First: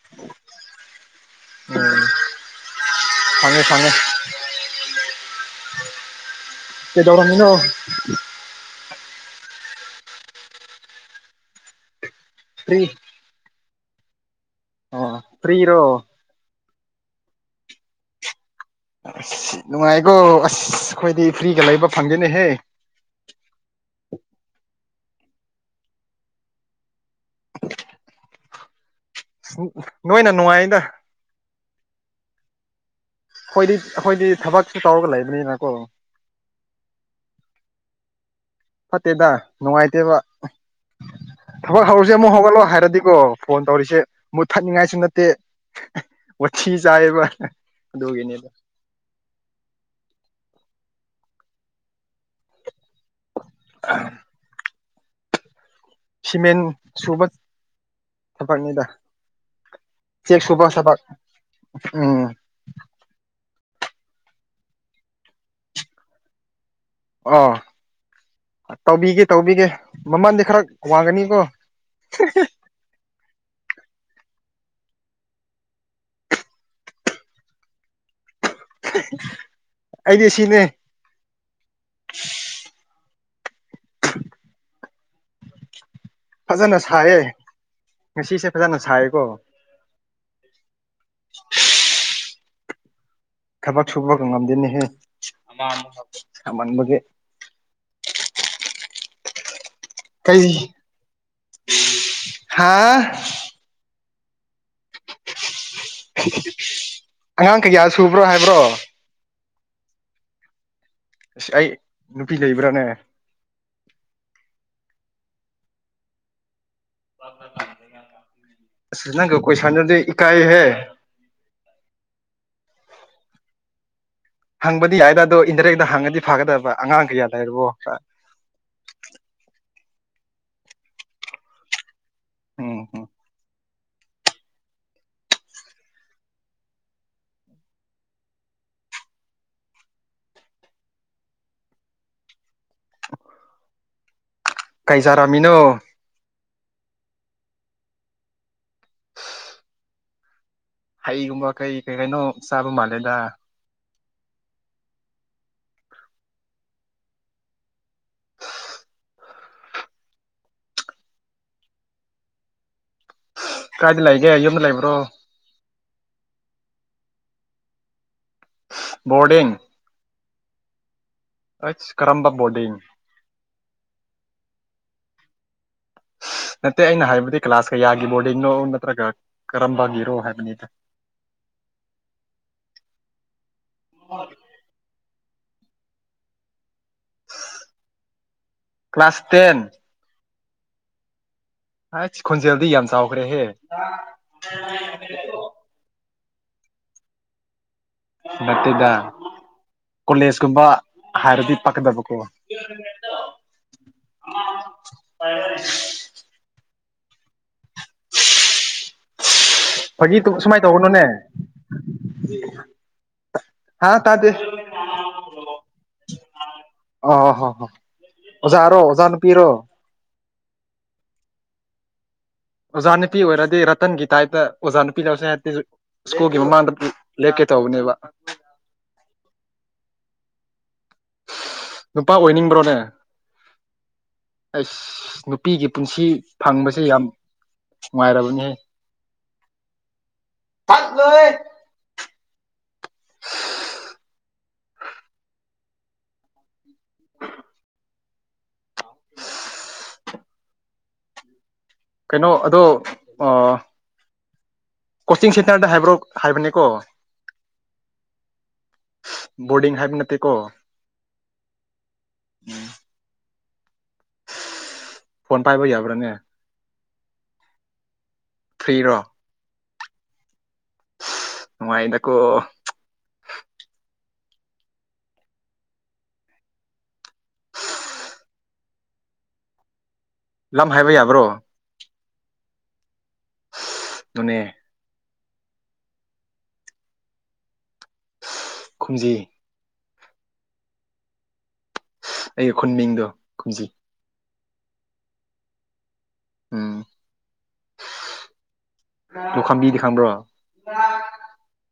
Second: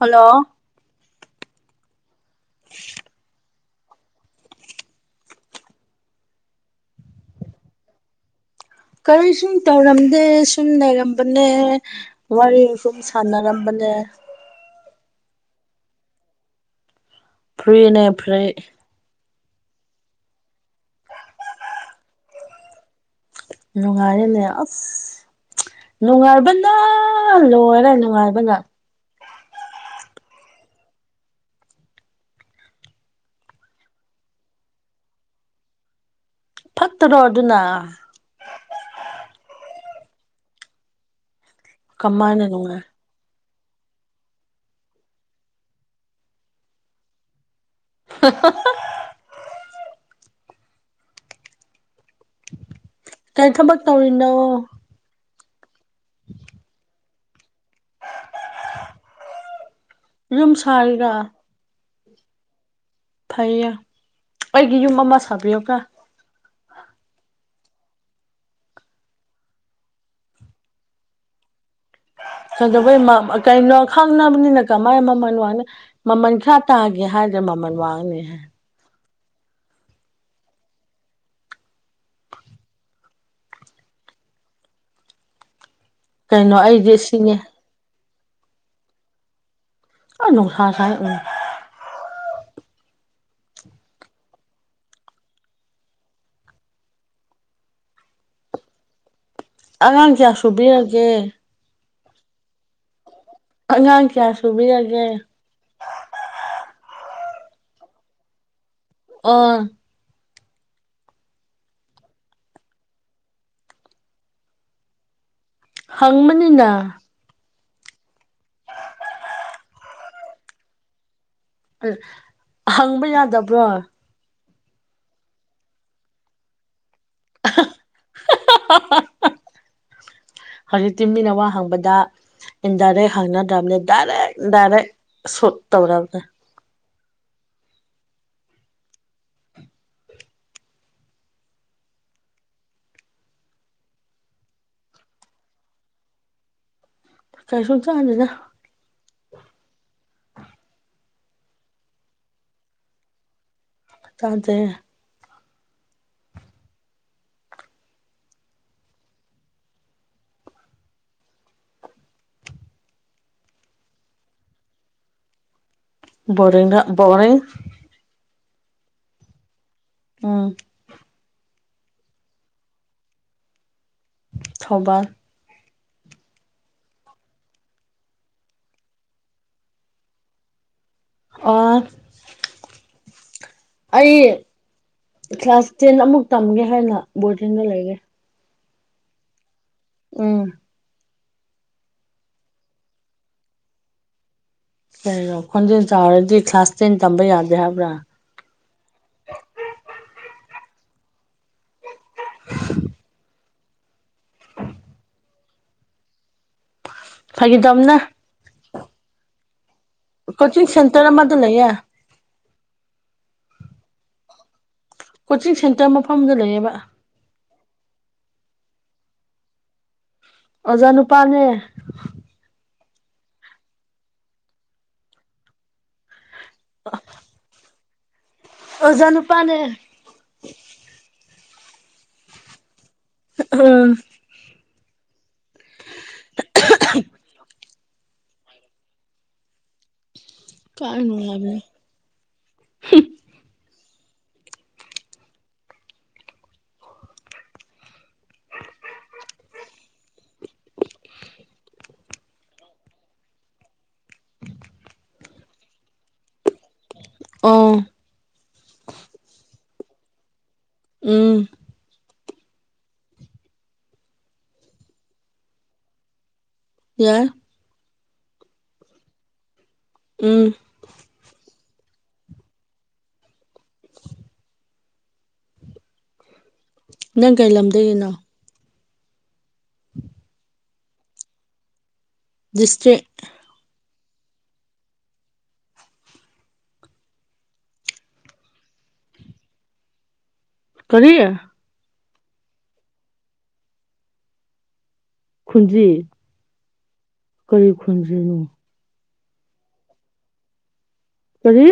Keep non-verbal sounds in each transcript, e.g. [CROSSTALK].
hello ꯎꯝ ꯐꯉꯦ ꯐꯉꯦ ꯀꯗꯧꯔꯅꯤꯅꯣ ꯀꯔꯤ ꯁꯨꯝ ꯇꯧꯔꯝꯗꯦ ꯁꯨꯝ ꯂꯩꯔꯝꯕꯅꯦ ꯋꯥꯔꯤꯨꯝ ꯐ꯭ꯔꯤ ꯁꯥꯟꯅꯔꯝꯕꯅꯦ ꯑꯣ ꯐ꯭ꯔꯤꯔꯣ ꯐ꯭ꯔꯤꯅꯦ ꯐ꯭ꯔꯤ ꯑꯁ ꯅꯨꯡꯉꯥꯏꯀꯣ ꯑꯁ ꯈꯣꯏꯗꯤ ꯐ꯭ꯔꯤꯒ ꯂꯩꯕ ꯐꯪꯗꯦꯅꯦꯍꯦ ꯅꯨꯡꯉꯥꯏꯔꯦꯅꯦ ꯑꯁ ꯅꯨꯡꯉꯥꯏꯕꯅ ꯂꯣꯏꯔꯦ ꯅꯨꯡꯉꯥꯏꯕꯅ ꯅꯣꯏꯅ ꯅꯨꯡꯉꯥꯏꯗ ꯈꯣꯏꯗꯤ ꯑꯈꯣꯏꯗꯤ ꯊꯕꯛꯁꯨ ꯇꯧꯔꯒ ꯂꯩꯕꯅꯤꯅꯀꯣ ꯐꯠꯇꯔꯣ ꯑꯗꯨꯅ ꯐꯠꯇꯦꯗ ꯅꯨꯡꯉꯥꯏꯇꯦꯕ ꯊꯕꯛ ꯍꯧꯔꯁꯦ ꯑꯃꯨꯛ ꯀꯃꯥꯏꯅ ꯍꯧꯒꯠꯂꯣ ꯅꯨꯡꯉꯥꯏ ꯍꯥꯏꯔꯗꯤꯀꯣ ꯐꯣꯟ ꯇꯧꯔꯤꯁꯦ ꯃꯨꯠ ꯊꯠꯅꯤꯡꯉꯥꯏꯁꯨ ꯅꯠꯇꯦ ꯋꯥꯊꯤ ꯆꯥꯏꯌꯦꯕ ꯑꯗꯨꯒꯦꯅꯦꯗ ꯀꯩ ꯊꯕꯛ ꯇꯧꯔꯤꯅꯣ ꯁꯤꯃꯦꯟ ꯁꯨꯕ ꯊꯕꯛꯅꯤꯗ ꯆꯦꯛ ꯌꯨꯝ ꯁꯨꯕ ꯊꯕꯛ ꯁꯥꯔꯤꯔꯥ ꯎꯝ ꯐꯩꯌꯦ ꯑꯩꯒꯤ ꯌꯨꯝ ꯑꯃ ꯁꯥꯕꯤꯌꯣꯀꯣ ꯑꯣ ꯇꯧꯕꯤꯒꯦ ꯇꯧꯕꯤꯒꯦ ꯃꯃꯜꯗꯤ ꯈꯔ ꯋꯥꯡꯒꯅꯤꯀꯣ ꯀꯩꯗꯧꯕꯩ ꯃ ꯃ ꯀꯩꯅꯣ ꯈꯪꯅꯕꯅꯤꯅ ꯀꯃꯥꯏ ꯃꯃꯜ ꯋꯥꯡꯅ ꯃꯃꯟ ꯈꯔ ꯇꯥꯒꯦ ꯍꯥꯏꯗ꯭ꯔ ꯃꯃꯜ ꯋꯥꯡꯅꯤ ꯍꯥꯏ ꯑꯩꯗꯤ ꯁꯤꯅꯦ ꯀꯩꯅꯣ ꯐꯖꯅ ꯑꯩꯗꯤ ꯁꯥꯏꯌꯦ ꯁꯤꯅꯦ ꯉꯁꯤꯁꯦ ꯐꯖꯅ ꯁꯥꯏꯌꯦꯀꯣ ꯑ ꯅꯨꯡꯁꯥꯥ ꯁꯥꯏ ꯎꯝ [INAUDIBLE] ꯊꯕꯛ ꯁꯨꯕꯒ ꯉꯝꯗꯦꯅꯦꯍꯦ ꯁꯃꯟꯕꯒꯤ ꯑꯉꯥꯡ ꯀꯌꯥ ꯁꯨꯕꯤꯔꯒꯦ ꯍꯥꯥ ꯑꯉꯥꯡ ꯀꯌꯥ ꯁꯨꯕꯤꯔꯒꯦ ꯑꯉꯥꯡ ꯀꯌꯥ ꯁꯨꯕ꯭ꯔꯣ ꯍꯥꯏꯕ꯭ꯔꯣ ꯑꯣ ꯏꯁ ꯑꯩ ꯅꯨꯄꯤ ꯂꯩꯕ꯭ꯔꯥꯅꯦ ꯍꯪꯕꯅꯤꯅ ꯑꯁ ꯅꯪꯒꯤ ꯀꯣꯏꯁꯟꯗꯨꯗꯤ ꯏꯀꯥꯏ ꯍꯦ ꯍꯪꯕ ꯌꯥꯗꯕ꯭ꯔꯣ ꯍꯪꯕꯗꯤ ꯌꯥꯏꯗ ꯑꯗꯣ ꯏꯟꯗꯥꯏꯔꯦꯛꯇ ꯍꯪꯉꯗꯤ ꯐꯒꯗꯕ ꯑꯉꯥꯡ ꯀꯌꯥ ꯂꯩꯔꯕꯣ ꯍꯧꯖꯤꯛꯇꯤ ꯃꯤꯅ ꯋꯥ ꯍꯥꯡꯕꯗ ꯎꯝ ꯎꯝ ꯏꯟꯗꯥꯏꯔꯦꯛ ꯍꯪꯅꯗꯝꯕꯅꯤ ꯗꯥꯏꯔꯦꯛꯟ ꯗꯥꯏꯔꯦꯛ ꯁꯣꯠ ꯇꯧꯔꯕꯅꯦ ꯀꯩꯖꯥꯔꯝꯃꯤꯅꯣ ꯀꯩꯁꯨꯨꯝ ꯆꯥꯟꯅꯤꯗ ꯍꯩꯒꯨꯝꯕ ꯀꯩ ꯀꯩ ꯀꯩꯅꯣ ꯆꯥꯕ ꯃꯥꯜꯂꯦꯗ ꯇꯁꯦ ꯀꯥꯏꯗ ꯂꯩꯒꯦ ꯌꯨꯝꯗ ꯂꯩꯕ꯭ꯔꯣ ꯕꯣꯔꯅ ꯕꯣꯔ ꯣꯔꯗꯤꯡ ꯑꯝ ꯏꯠꯁ ꯀꯔꯝꯕ ꯕꯣꯔꯗꯤꯡ ꯊꯧꯕꯥꯜ ꯅꯠꯇꯦ ꯑꯩꯅ ꯍꯥꯏꯕꯗꯤ ꯀ꯭ꯂꯥꯁ ꯀꯌꯥꯒꯤ ꯕꯣꯔꯗꯤꯡꯅꯣ ꯅꯠꯇ꯭ꯔꯒ ꯀꯔꯝꯕꯒꯤꯔꯣ ꯍꯥꯏꯕꯅꯤꯗ ꯑꯣ ꯑꯩ ꯀ꯭ꯂꯥꯁ ꯇꯦꯟ ꯑꯃꯨꯛ ꯇꯝꯒꯦ ꯍꯥꯏꯅ ꯕꯣꯔꯗꯤꯡꯗ ꯂꯩꯌꯦ ꯀ꯭ꯂꯥꯁ ꯇꯦꯟ ꯎꯝ ꯍꯥꯏꯁ ꯈꯣꯟꯖꯦꯜꯗꯤ ꯌꯥꯝ ꯆꯥꯎꯈ꯭ꯔꯦꯍꯦ ꯀꯩꯅꯣ ꯈꯣꯟꯖꯦꯜ ꯆꯥꯎꯔꯗꯤ ꯀ꯭ꯂꯥꯁ ꯇꯦꯟ ꯇꯝꯕ ꯌꯥꯗꯦ ꯍꯥꯏꯕ꯭ꯔꯥ ꯅꯠꯇꯦꯗ ꯀꯣꯂꯦꯖꯀꯨꯝꯕ ꯍꯥꯏꯔꯗꯤ ꯄꯛꯀꯗꯕꯀꯣ [INAUDIBLE] ꯐꯥꯒꯤꯅ ꯇꯧꯕꯥꯅꯦ ꯀꯣꯆꯤꯡ ꯁꯦꯟꯇꯔ ꯑꯃꯗ ꯂꯩꯌꯦ ꯍꯥꯥ ꯇꯥꯖ ꯀꯣꯆꯤꯡ ꯁꯦꯟꯇꯔ ꯃꯐꯝꯗꯨꯗ ꯂꯩꯅꯦꯕ ꯑꯣ ꯍ ꯑꯣꯖꯥ ꯔꯣ ꯑꯣꯖꯥ ꯅꯨꯄꯤ ꯔꯣ ꯑꯣꯖꯥ ꯅꯨꯄꯥꯅꯦ ꯑꯣꯖꯥ ꯅꯨꯄꯤ ꯑꯣꯏꯔꯗꯤ ꯔꯇꯟꯒꯤ ꯇꯥꯏꯞꯇ ꯑꯣꯖꯥ ꯅꯨꯄꯤ ꯂꯧꯁ ꯍꯥꯏ ꯁ꯭ꯀꯨꯜꯒꯤ ꯃꯃꯥꯡꯗ ꯂꯦꯦꯛꯀꯦ ꯇꯧꯕꯅꯦꯕ ꯑꯣꯖꯥꯅꯨ ꯄꯅꯦ ꯅꯨꯄꯥ ꯑꯣꯏꯅꯤꯡꯕ꯭ꯔꯣꯅꯦ ꯎꯝ ꯑꯩꯁ ꯅꯨꯄꯤꯒꯤ ꯄꯨꯟꯁꯤ ꯐꯪꯕꯁꯦ ꯌꯥꯝ ꯅꯨꯡꯉꯥꯏꯔꯕꯅꯤꯍ ꯀꯥꯏꯅꯅꯨꯡ ꯂꯒꯦ [UNINTELLIGIBLE] ꯍ ꯎ [UNINTELLIGIBLE] ꯀꯩꯅꯣ ꯑꯗꯣ ꯀꯣꯆꯤꯡ ꯁꯦꯟꯇꯔꯗ ꯍꯥꯏꯕ꯭ꯔꯣ ꯍꯥꯏꯕꯅꯦꯀꯣ ꯑ ꯕꯣꯔꯗꯤꯡ ꯍꯥꯏꯕ ꯅꯠꯇꯦꯀꯣ ꯎꯝ ꯐꯣꯟ ꯄꯥꯏꯕ ꯌꯥꯕ꯭ꯔꯥꯅꯦ ꯌꯥꯏ ꯐ꯭ꯔꯤꯔꯣ ꯎꯝ ꯎ ꯏꯗꯀꯣ [INAUDIBLE] ꯅꯪ ꯀꯩꯂꯝꯗꯒꯤꯅꯣ ꯂꯝ ꯍꯥꯏꯕ ꯌꯥꯕ꯭ꯔꯣ ꯤꯁꯇ ꯅꯅꯦ ꯀꯨꯝꯖꯤꯩ ꯀꯔꯤ ꯑꯩꯒꯤ ꯈꯨꯟ ꯃꯤꯡꯗꯣ ꯀꯨꯝꯖꯤ ꯈꯨꯟꯖꯤ ꯎꯝ ꯀꯔꯤ ꯈꯨꯟꯖꯤꯅꯣ ꯑꯣ ꯈꯝꯕꯤꯗꯤ ꯈꯪꯕ꯭ꯔꯣ ꯀꯔꯤ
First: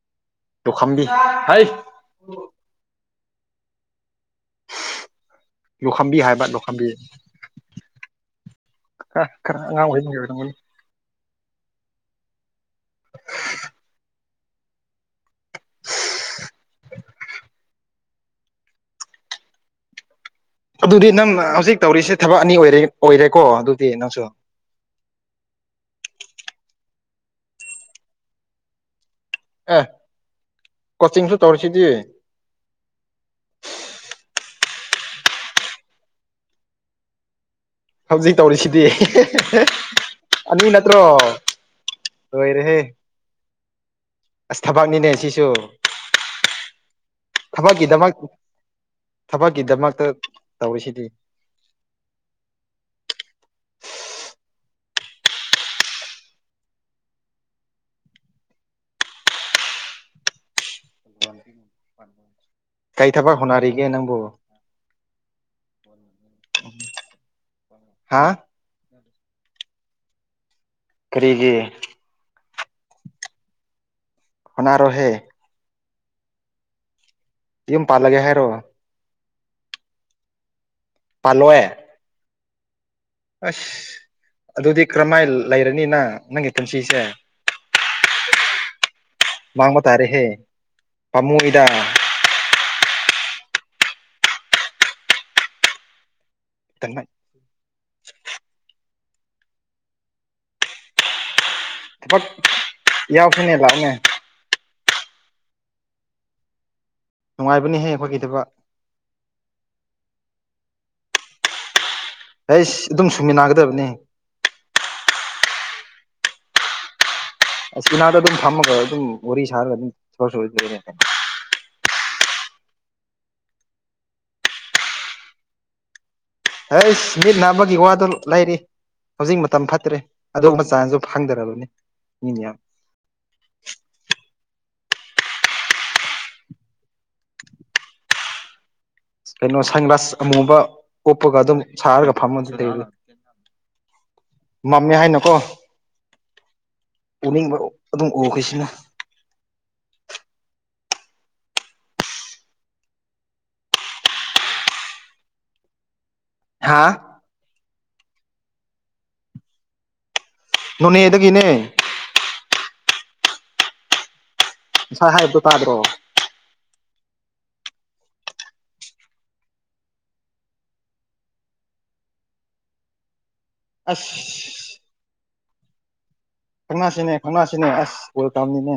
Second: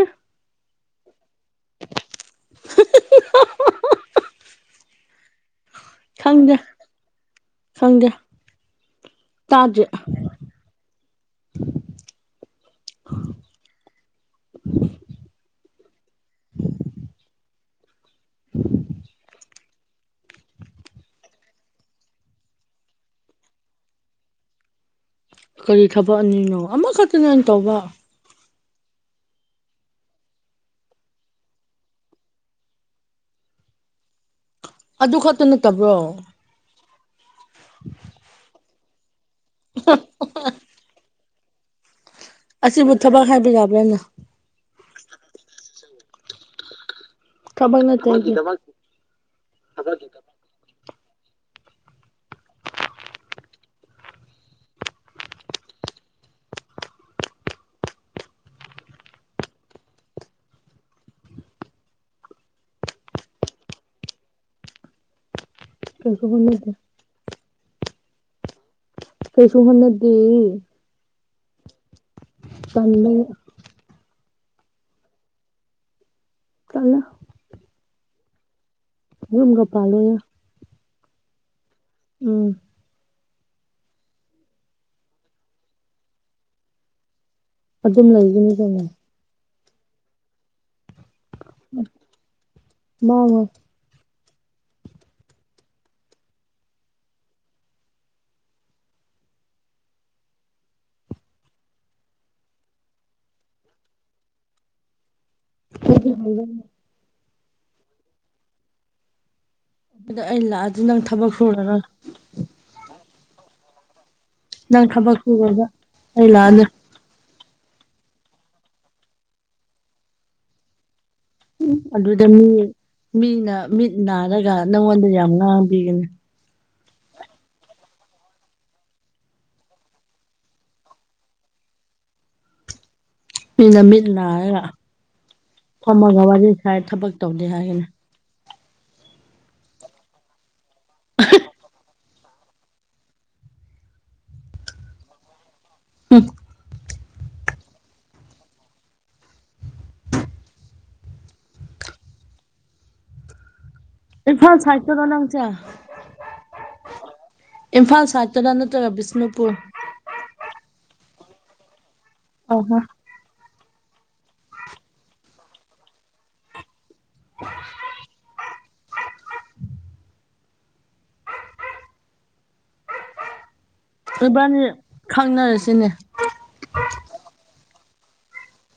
ꯇꯣ ꯈꯝꯕꯤ ꯍꯩ [UNINTELLIGIBLE] ꯂꯣꯛꯈꯝꯕꯤ ꯍꯥꯏꯕ ꯈꯪꯗꯦ ꯂꯣꯈꯥꯝꯕꯤ ꯈꯪꯗꯦ ꯈꯔ ꯑꯉꯥꯡ ꯇꯥꯗ꯭ꯔꯤ ꯑꯣꯏꯍꯍꯟꯕꯤ ꯇ [UNINTELLIGIBLE] ꯎꯝ [UNINTELLIGIBLE] [UNINTELLIGIBLE] ꯑꯗꯨꯗꯤ ꯅꯪ ꯍꯧꯖꯤꯛ ꯇꯧꯔꯤꯁꯦ ꯊꯕꯛ ꯑꯅꯤ ꯑꯣꯏꯔꯦꯀꯣ ꯑꯗꯨꯗꯤ ꯅꯪꯁꯨ ꯀꯔꯤ ꯊꯕꯛ ꯑꯅꯤꯅꯣ ꯑꯃꯈꯛꯇꯅꯦꯩꯅ ꯇꯧꯕ ꯑꯦ ꯀꯣꯆꯤꯡꯁꯨ ꯇꯧꯔꯤꯁꯤꯗꯤ ꯑꯗꯨ ꯈꯛꯇ ꯅꯠꯇꯕ꯭ꯔꯣ [UNINTELLIGIBLE] ꯍꯧꯖꯤꯛ ꯇꯧꯔꯤꯁꯤꯗꯤ ꯑꯅꯤ ꯅꯠꯇ꯭ꯔꯣ ꯂꯣꯏꯔꯦꯍꯦ ꯑꯁꯤꯕꯨ ꯊꯕꯛ ꯍꯥꯏꯕ ꯌꯥꯕ꯭ꯔꯥꯅ ꯑꯁ ꯊꯕꯛꯅꯤꯅꯦ ꯁꯤꯁꯨ ꯊꯕꯛ ꯅꯠꯇꯦ ꯊꯕꯛꯀꯤꯗꯃꯛ ꯑꯩꯒꯤ ꯊꯕꯛꯀꯤꯗꯃꯛꯇ ꯇꯧꯔꯤꯁꯤꯗꯤ [UNINTELLIGIBLE] ꯀꯩ ꯊꯕꯛ ꯍꯣꯠꯅꯔꯤꯒꯦ ꯅꯪꯕꯨ [UNINTELLIGIBLE] ꯍꯥꯥ ꯀꯩꯁꯨ ꯍꯣꯠꯅꯗꯤꯌꯦ ꯀꯔꯤꯒꯤ ꯇꯟꯕꯒꯤ ꯍꯣꯠꯅꯥꯔꯣꯍꯦ ꯇꯜꯂꯦ ꯌꯨꯝ ꯄꯥꯜꯂꯒꯦ ꯍꯥꯏꯔꯣ ꯌꯨꯨꯝꯒ ꯄꯥꯂꯣꯏꯗꯥ ꯄꯥꯜꯂꯣꯏ ꯎꯝ ꯑꯁ ꯑꯗꯨꯗꯤ ꯀꯔꯝꯃꯥꯏ ꯂꯩꯔꯅꯤꯅ ꯅꯪꯒꯤ ꯄꯨꯟꯁꯤꯁꯦ ꯑꯗꯨꯝ ꯂꯩꯒꯅꯤ ꯀꯩꯅꯣ ꯃꯥꯡꯕ ꯇꯥꯔꯦꯍꯦ ꯄꯃꯨꯏꯗ ꯃꯥꯡꯉꯣꯏ [UNINTELLIGIBLE] [UNINTELLIGIBLE] [UNINTELLIGIBLE] ꯅꯨꯡꯉꯥꯏꯕꯅꯤꯍꯦ ꯑꯩꯈꯣꯏꯒꯤꯗꯕ ꯑꯗꯣ ꯑꯩ ꯂꯥꯛꯑꯗꯤ ꯅꯪ ꯊꯕꯛ ꯁꯨꯔꯒ ꯍꯩꯁ ꯑꯗꯨꯝ ꯁꯨꯡꯃꯤꯟꯅꯒꯗꯕꯅꯤ ꯅꯪ ꯊꯕꯛ [UNINTELLIGIBLE] ꯑꯁ ꯎꯅꯥꯗ ꯑꯗꯨꯝ ꯐꯝꯃꯒ ꯑꯗꯨꯝ ꯋꯥꯔꯤ ꯁꯥꯔꯒ ꯑꯗꯨꯝ ꯎ ꯑꯗꯨꯗ ꯃꯤ ꯃꯤꯅ ꯃꯤꯠ ꯅꯥꯔꯒ ꯅꯪꯉꯣꯟꯗ ꯌꯥꯝ ꯉꯥꯡꯕꯤꯒꯅꯤ ꯍꯩꯁ ꯃꯤꯠ ꯅꯥꯕꯒꯤ ꯋꯥꯗ ꯂꯩꯔꯤ ꯍꯧꯖꯤꯛ ꯃꯇꯝ ꯐꯠꯇ꯭ꯔꯦ ꯑꯗꯨꯒꯨꯝꯕ ꯆꯥꯟꯁꯨ ꯐꯪꯗꯔꯕꯅꯤ ꯃꯤꯅ ꯌꯥꯝ ꯃꯤꯅ ꯃꯤꯠ ꯅꯥꯔꯒ ꯐꯝꯃꯒ ꯋꯥꯔꯤ ꯁꯥꯏ ꯊꯕꯛ ꯇꯧꯗꯦ ꯍꯥꯏꯒꯅꯤ ꯀꯩꯅꯣ ꯁꯟ ꯒ꯭ꯂꯥꯁ ꯑꯃꯨꯕ ꯎꯞꯄꯒ ꯑꯗꯨꯝ ꯁꯥꯔꯒ ꯐꯝ [UNINTELLIGIBLE] ꯃꯝꯃꯦ ꯍꯥꯏꯅꯀꯣ ꯎꯝ ꯎꯅꯤꯡꯕ ꯑꯗꯨꯝ ꯎꯈꯁꯤꯅ ꯏꯐꯜ ꯁꯥꯏꯇꯗꯅꯪꯆꯥ ꯍꯥꯥ ꯏꯝꯐꯥꯜ ꯁꯥꯏꯠꯇꯅ ꯅꯠꯇ꯭ꯔꯒ ꯕꯤꯁꯅꯨꯄꯨꯔ ꯅꯣꯅꯦꯗꯒꯤꯅꯦ ꯑꯣ ꯍꯣ ꯉꯁꯥꯏ ꯍꯥꯏꯕꯗꯣ ꯇꯥꯗ꯭ꯔꯣ [UNINTELLIGIBLE] ꯑꯁ ꯏꯣꯏꯕꯥꯅꯤ ꯈꯪꯅꯔꯁꯤꯅꯦ ꯈꯪꯅꯥꯁꯤꯅꯦ ꯑꯁ ꯀꯣꯜ ꯇꯥꯝꯅꯤꯅꯦ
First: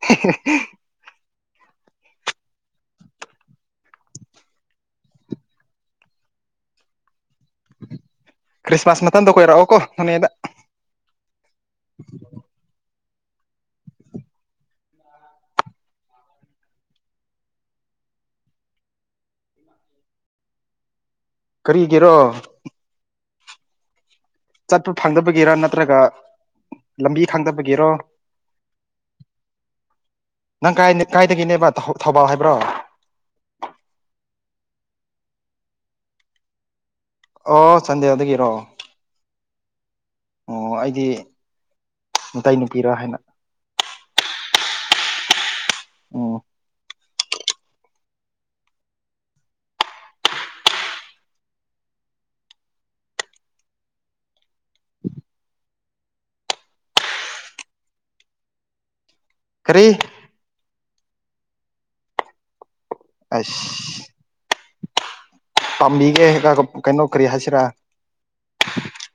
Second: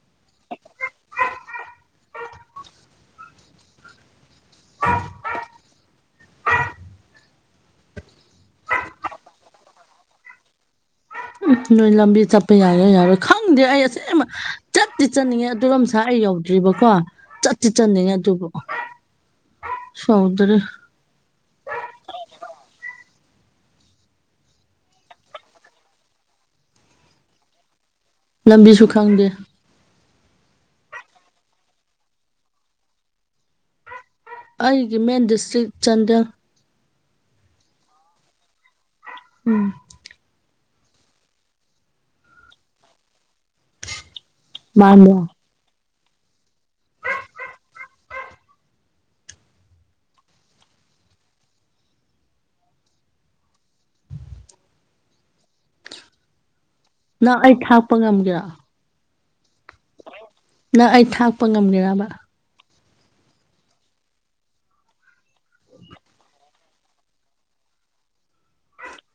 [UNINTELLIGIBLE] [UNINTELLIGIBLE] ꯈ꯭ꯔꯤꯁꯃꯥꯁ ꯃꯊꯟꯗ ꯀꯣꯏꯔꯛꯑꯣ ꯀꯣ ꯅꯣꯅꯦꯗ ꯎ ꯅꯣꯏ ꯂꯝꯕꯤ ꯆꯠꯄ ꯌꯥꯔꯣꯏ ꯌꯥꯔꯣꯏ ꯈꯪꯗꯦ ꯑꯩ ꯑꯁ ꯆꯠꯇꯤ ꯆꯠꯅꯤꯡꯉꯦ ꯑꯗꯨꯔꯣꯝꯁꯥ ꯑꯩ ꯌꯧꯗ꯭ꯔꯤꯕꯀꯣ ꯆꯠꯇꯤ ꯆꯠꯅꯤꯡꯉꯦ ꯑꯗꯨꯕꯨ ꯁꯧꯗ꯭ꯔꯦ ꯀꯔꯤꯒꯤꯔꯣ ꯆꯠꯄ ꯐꯪꯗꯕꯒꯤꯔ ꯅꯠꯇ꯭ꯔꯒ ꯂꯝꯕꯤ ꯈꯥꯡꯗꯕꯒꯤꯔꯣ ꯂꯝꯕꯤꯁꯨ ꯈꯪꯗꯦ ꯅꯪ ꯀꯥꯏ ꯀꯥꯏꯗꯒꯤꯅꯦꯕ ꯊꯧꯕꯥꯜ ꯍꯥꯏꯕ꯭ꯔꯣ ꯑꯩꯒꯤ ꯃꯦꯟ ꯗꯤꯁꯇ꯭ꯔꯤꯛ ꯆꯥꯟꯗꯦꯜ ꯑꯣ ꯁꯟꯗꯦꯗꯒꯤꯔꯣꯑꯣ ꯎꯝ ꯑꯣ ꯑꯩꯗꯤ ꯅꯨꯇꯩ ꯅꯨꯄꯤꯔꯥ ꯍꯥꯏꯅ ꯃꯥꯟꯗ ꯑꯣ ꯅꯪ ꯑꯩ ꯊꯥꯛꯄ ꯉꯝꯒꯦꯔ ꯀꯔꯤ ꯅꯪ ꯑꯩ ꯊꯥꯛꯄ ꯉꯝꯒꯔꯕ ꯑꯁ ꯄꯥꯝꯕꯤꯒꯦ ꯀꯩꯅꯣ ꯀꯔꯤ ꯍꯥꯏꯁꯤꯔꯥ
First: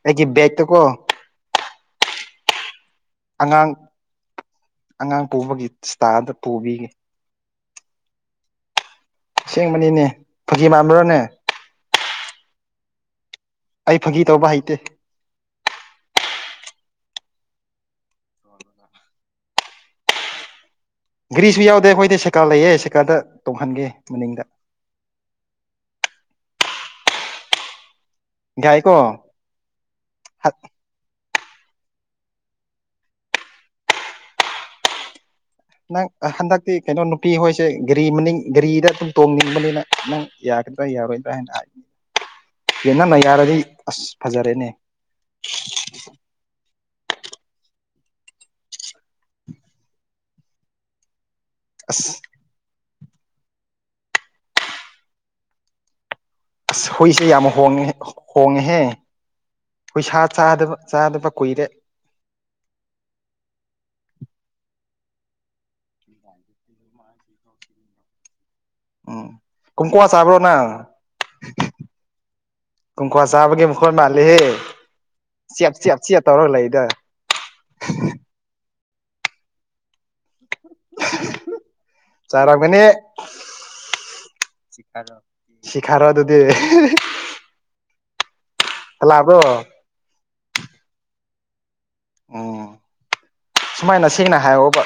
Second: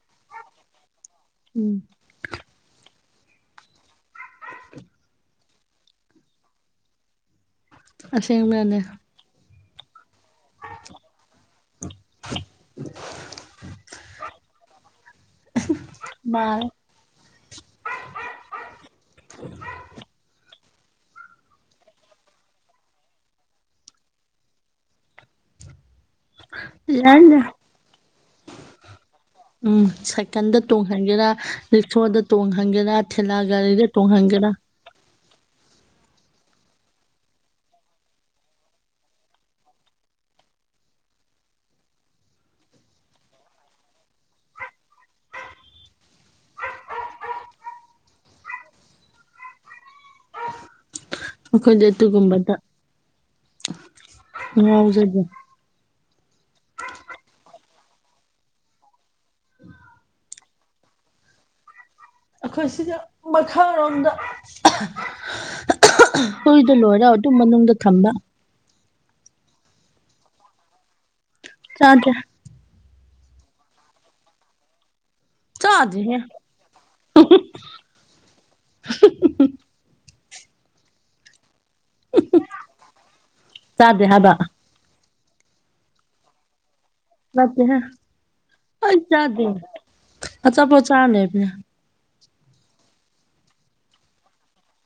ꯑꯩꯒꯤ ꯕꯦꯛꯇꯀꯣ ꯎꯝ ꯑꯉꯥꯡ ꯑꯉꯥꯡ ꯄꯨꯕꯒꯤ ꯏꯁꯇꯥꯗ ꯄꯨꯕꯤꯒꯦ ꯑꯁꯦꯡꯕꯅꯦ ꯁꯦꯡꯕꯅꯤꯅꯦ ꯐꯖꯤ ꯃꯥꯟꯕ꯭ꯔꯣꯅꯦ [UNINTELLIGIBLE] ꯑꯩ ꯐꯥꯒꯤ ꯇꯧꯕ ꯍꯩꯇꯦ ꯃꯥ ꯘꯔꯤꯁꯨ ꯌꯥꯎꯗꯦ ꯑꯩꯈꯣꯏꯗꯤ ꯁꯦꯀꯥ ꯂꯩꯌꯦ ꯁꯦꯀꯥꯗ ꯇꯣꯡꯍꯟꯒꯦ ꯃꯅꯤꯡꯗ ꯂ ꯌꯥꯏꯀꯣ ꯎꯝ ꯁꯥꯏꯀꯗ ꯇꯣꯡ ꯣꯡꯍꯟꯒꯦꯔꯥ ꯔꯤꯛꯁꯣꯗ ꯇꯣꯡꯍꯟꯒꯦꯔꯥ ꯊꯦꯂ ꯒꯥꯔꯤꯗ ꯇꯣꯡꯍꯟꯒꯦꯔꯥ ꯅꯪ ꯍꯟꯗꯛꯇꯤ ꯀꯩꯅꯣ ꯅꯨꯄꯤ ꯍꯣꯏꯁꯦ ꯒꯥꯔꯤ ꯃꯅꯤꯡ ꯒꯥꯔꯤꯗ ꯑꯗꯨꯝ ꯇꯣꯡꯅꯤꯡꯕꯅꯤꯅ ꯅꯪ ꯌꯥꯀꯗ ꯌꯥꯔꯣꯏꯗ ꯍ ꯍꯥꯏ ꯌꯦ ꯅꯃ ꯌꯥꯔꯗꯤ ꯑꯁ ꯐꯖꯔꯦꯅꯦ ꯑꯩꯈꯣꯏꯗ ꯑꯁ ꯑꯗꯨꯒꯨꯝꯕꯗ ꯉ ꯉꯥꯎꯖꯒꯦ ꯑꯁ ꯍꯨꯏꯁꯦ ꯌꯥꯝ ꯍꯣꯡꯉꯦ ꯍꯣꯡꯉꯦꯍꯦ ꯍꯨꯣꯏ ꯁꯥ ꯆꯥꯗꯕ ꯆꯥꯗꯕ ꯀꯨꯏꯔꯦ ꯑꯩꯈꯣꯏ ꯁꯤꯗ ꯃꯈꯥꯔꯣꯝꯗ ꯍꯨꯏꯗꯣ ꯂꯣꯏꯔ ꯑꯗꯨꯝ ꯃꯅꯨꯡꯗ ꯊꯝꯕ ꯃꯥꯣ ꯎꯝ ꯀꯨꯨꯝ ꯀꯨꯃ ꯆꯕ꯭ꯔꯣꯅ ꯆꯗ꯭ꯔ ꯀꯣꯡꯀ꯭ꯋꯥ ꯆꯥꯕꯒꯤ ꯃꯈꯣꯟꯜ ꯃꯥꯜꯂꯤꯍꯦ ꯆꯞ ꯆꯦꯞ ꯆꯦꯞ ꯇꯧꯔꯒ ꯂꯩꯗ ꯍ ꯆꯥꯏꯔꯥꯛꯥꯛ ꯃꯅꯤꯅꯦ ꯆꯥꯗꯦ ꯍꯥꯏꯕ ꯁꯤ ꯈꯥꯔꯣ ꯑꯗꯨꯗꯤ ꯦ ꯑꯩ ꯍꯜꯂꯛꯑꯕ꯭ꯔꯣ ꯆꯗ ꯑ ꯆꯄ ꯆꯥꯃꯦꯕꯅ ꯎꯝ ꯁꯨꯃꯥꯏꯅ ꯁꯦꯡꯅ ꯍꯥꯏꯌꯣꯕ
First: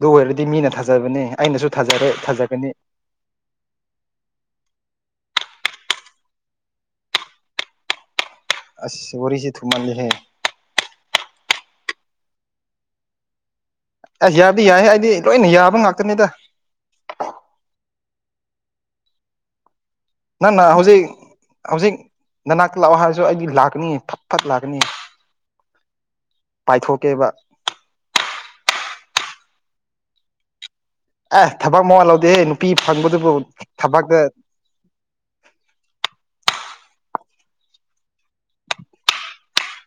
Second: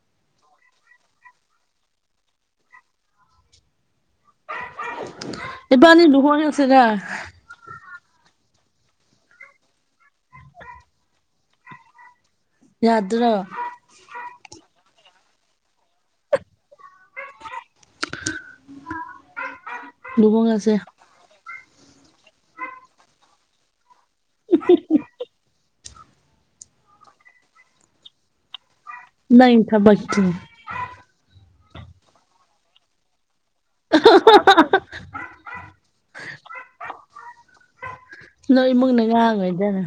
ꯑꯗꯨ ꯑꯣꯏꯔꯗꯤ ꯃꯤꯅ ꯊꯥꯖꯕꯅꯤ ꯑꯩꯅꯁꯨ ꯊꯥꯖꯔꯦ ꯊꯥꯖꯒꯅꯤ ꯏ ꯄ ꯑꯅꯤ ꯗꯨꯍꯣꯏꯁꯦꯗ ꯑꯁ ꯋꯥꯔꯤꯁꯦ ꯊꯨꯝꯃꯜꯜꯂꯤꯍꯦ ꯌꯥꯗ꯭ꯔ ꯑꯁ ꯌꯥꯗꯤ ꯌꯥꯏ ꯍꯥꯏꯗꯤ ꯂꯣꯏꯅ ꯌꯥꯕ ꯉꯥꯛꯇꯅꯤꯗ ꯅ ꯅ ꯂꯨꯍꯣꯡꯉꯁꯦ ꯍꯧꯖꯤꯛ ꯍꯧꯖꯤꯛ ꯅꯅꯥ ꯂꯥꯛꯑꯣ ꯍꯥꯏꯔꯁꯨ ꯑꯩꯗꯤ ꯂꯥꯛꯀꯅꯤ ꯐꯠ ꯐꯠ ꯂꯥꯛꯀꯅꯤ ꯄꯥꯏꯊꯣꯛꯀꯦꯕ ꯅ ꯊꯥ ꯆꯦ ꯑꯦ ꯊꯕꯛ ꯃꯋꯥ ꯂꯧꯗꯦꯍꯦ ꯅꯨꯄꯤ ꯐꯪꯕꯗꯨꯕꯨ ꯊꯕꯥꯛꯇ [UNINTELLIGIBLE] ꯅꯣꯏ ꯏꯃꯨꯡꯅ ꯉꯥꯡꯉꯩꯗꯅ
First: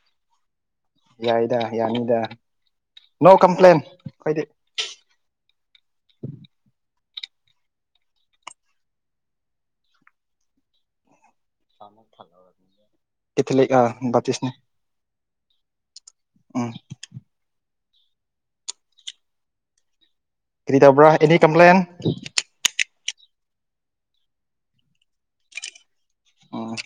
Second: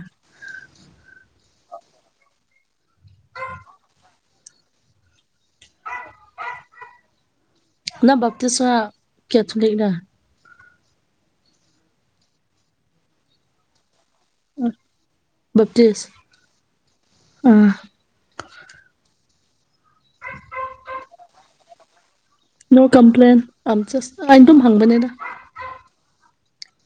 ꯌꯥꯏꯗ ꯌꯥꯅꯤꯗ ꯅꯣ ꯀꯝꯄ꯭ꯂꯦꯟ ꯑꯩꯣꯏꯗꯤ ꯅ ꯞꯇꯤꯁ ꯀꯦꯊꯟ ꯂꯩꯅ ꯀ ꯂꯩ ꯆꯁꯅꯦ ꯞꯇꯁ ꯑꯥ ꯀꯔꯤ ꯇꯧꯕ꯭ꯔꯥ ꯑꯦꯅꯤ ꯀꯝꯄ꯭ꯂꯦꯟ ꯅꯣ ꯀꯝꯄ꯭ꯂꯦꯟ ꯑ ꯆ ꯑꯩꯅ ꯑꯗꯨꯝ ꯍꯪꯕꯅꯦꯗ ꯑꯣꯝ